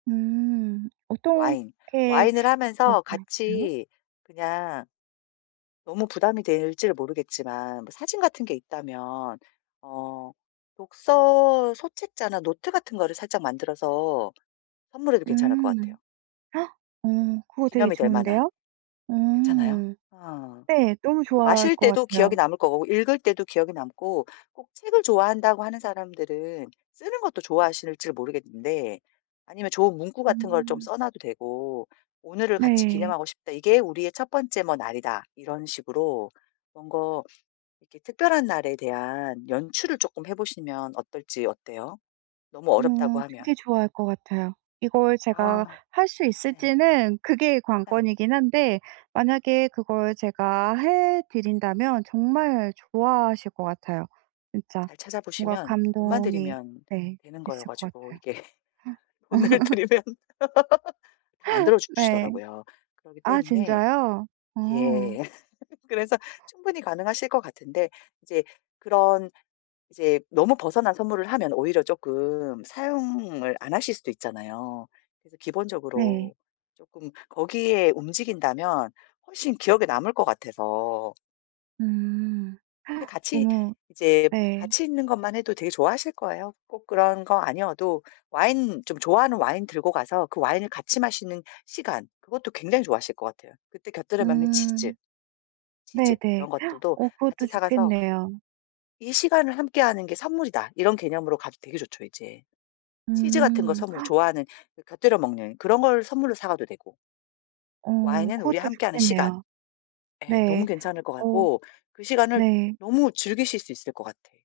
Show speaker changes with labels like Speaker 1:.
Speaker 1: 음.
Speaker 2: 와인.
Speaker 1: 어떻게
Speaker 2: 와인을 하면서
Speaker 1: [unintelligible] 까요?
Speaker 2: 같이 그냥 너무 부담이 될지는 모르겠지만 뭐 사진 같은 게 있다면 어 독서 소책자나 노트 같은 거를 살짝 만들어서 선물해도 괜찮을 것 같아요.
Speaker 1: 음. 어. 그거 되게
Speaker 2: 기념이 될 만한.
Speaker 1: 좋은데요? 어.
Speaker 2: 괜찮아요? 어.
Speaker 1: 네. 너무
Speaker 2: 뭐
Speaker 1: 좋아할
Speaker 2: 마실
Speaker 1: 것
Speaker 2: 때도 기억이
Speaker 1: 같아요.
Speaker 2: 남을 거고 읽을 때도 기억에 남고 꼭 책을 좋아한다고 하는 사람들은 쓰는 것도 좋아하실지 모르겠는데 아니면 좋은 문구 같은 걸 좀
Speaker 1: 음.
Speaker 2: 써 놔도 되고 "오늘을 같이
Speaker 1: 네.
Speaker 2: 기념하고 싶다. 이게 우리의 첫 번째 뭐 날이다." 이런 식으로 뭔가 이렇게 특별한 날에 대한 연출을 쪼끔 해 보시면 어떨지. 어때요? 너무 어렵다고
Speaker 1: 어.
Speaker 2: 하면.
Speaker 1: 되게 좋아할 것 같아요. 이걸 제가
Speaker 2: 아.
Speaker 1: 할 수
Speaker 2: 네.
Speaker 1: 있을지는 그게
Speaker 2: 예.
Speaker 1: 관건이긴 한데 만약에 그걸 제가 해드린다면 정말 좋아하실 것 같아요. 진짜.
Speaker 2: 잘
Speaker 1: 뭔가
Speaker 2: 찾아보시면 돈만
Speaker 1: 감동이
Speaker 2: 들이면
Speaker 1: 네.
Speaker 2: 되는 거여
Speaker 1: 있을 것
Speaker 2: 가지고
Speaker 1: 같아요.
Speaker 2: 이게
Speaker 1: 허.
Speaker 2: 돈을 들이면 다 만들어
Speaker 1: 네.
Speaker 2: 주시더라고요. 그러기
Speaker 1: 아
Speaker 2: 때문에
Speaker 1: 진짜요? 어.
Speaker 2: 예. 그래서 충분히 가능하실 것 같은데 이제 그런 이제 너무 벗어난 선물을 하면 오히려 쪼끔 사용을 안 하실 수도 있잖아요. 그래서
Speaker 1: 네.
Speaker 2: 기본적으로 쪼끔 거기에 움직인다면 훨씬 기억에 남을 것 같아서.
Speaker 1: 음.
Speaker 2: 근데 같이
Speaker 1: 너무
Speaker 2: 이제
Speaker 1: 네.
Speaker 2: 같이 있는 것만 해도 되게 좋아하실 거예요. 꼭 그런 거 아니어도 와인 좀 좋아하는 와인 들고 가서 그 와인을 같이 마시는 시간 그것도 굉장히 좋아하실 것 같아요. 그때 곁들여 먹는 치즈.
Speaker 1: 음.
Speaker 2: 치즈 이런
Speaker 1: 네네.
Speaker 2: 것들도
Speaker 1: 어 그것도
Speaker 2: 같이 사가서
Speaker 1: 좋겠네요.
Speaker 2: 이 시간을 함께하는 게 선물이다 이런 개념으로 가도 되게 좋죠 이제. 치즈 같은 거
Speaker 1: 음.
Speaker 2: 선물 좋아하는 곁들여 먹는 그런 걸 선물로 사가도 되고
Speaker 1: 어.
Speaker 2: 와인은 우리
Speaker 1: 그것도
Speaker 2: 함께하는 시간.
Speaker 1: 좋겠네요.
Speaker 2: 예 너무
Speaker 1: 네.
Speaker 2: 괜찮을 것
Speaker 1: 어.
Speaker 2: 같고 그 시간을
Speaker 1: 네.
Speaker 2: 너무 즐기실 수 있을 것 같아.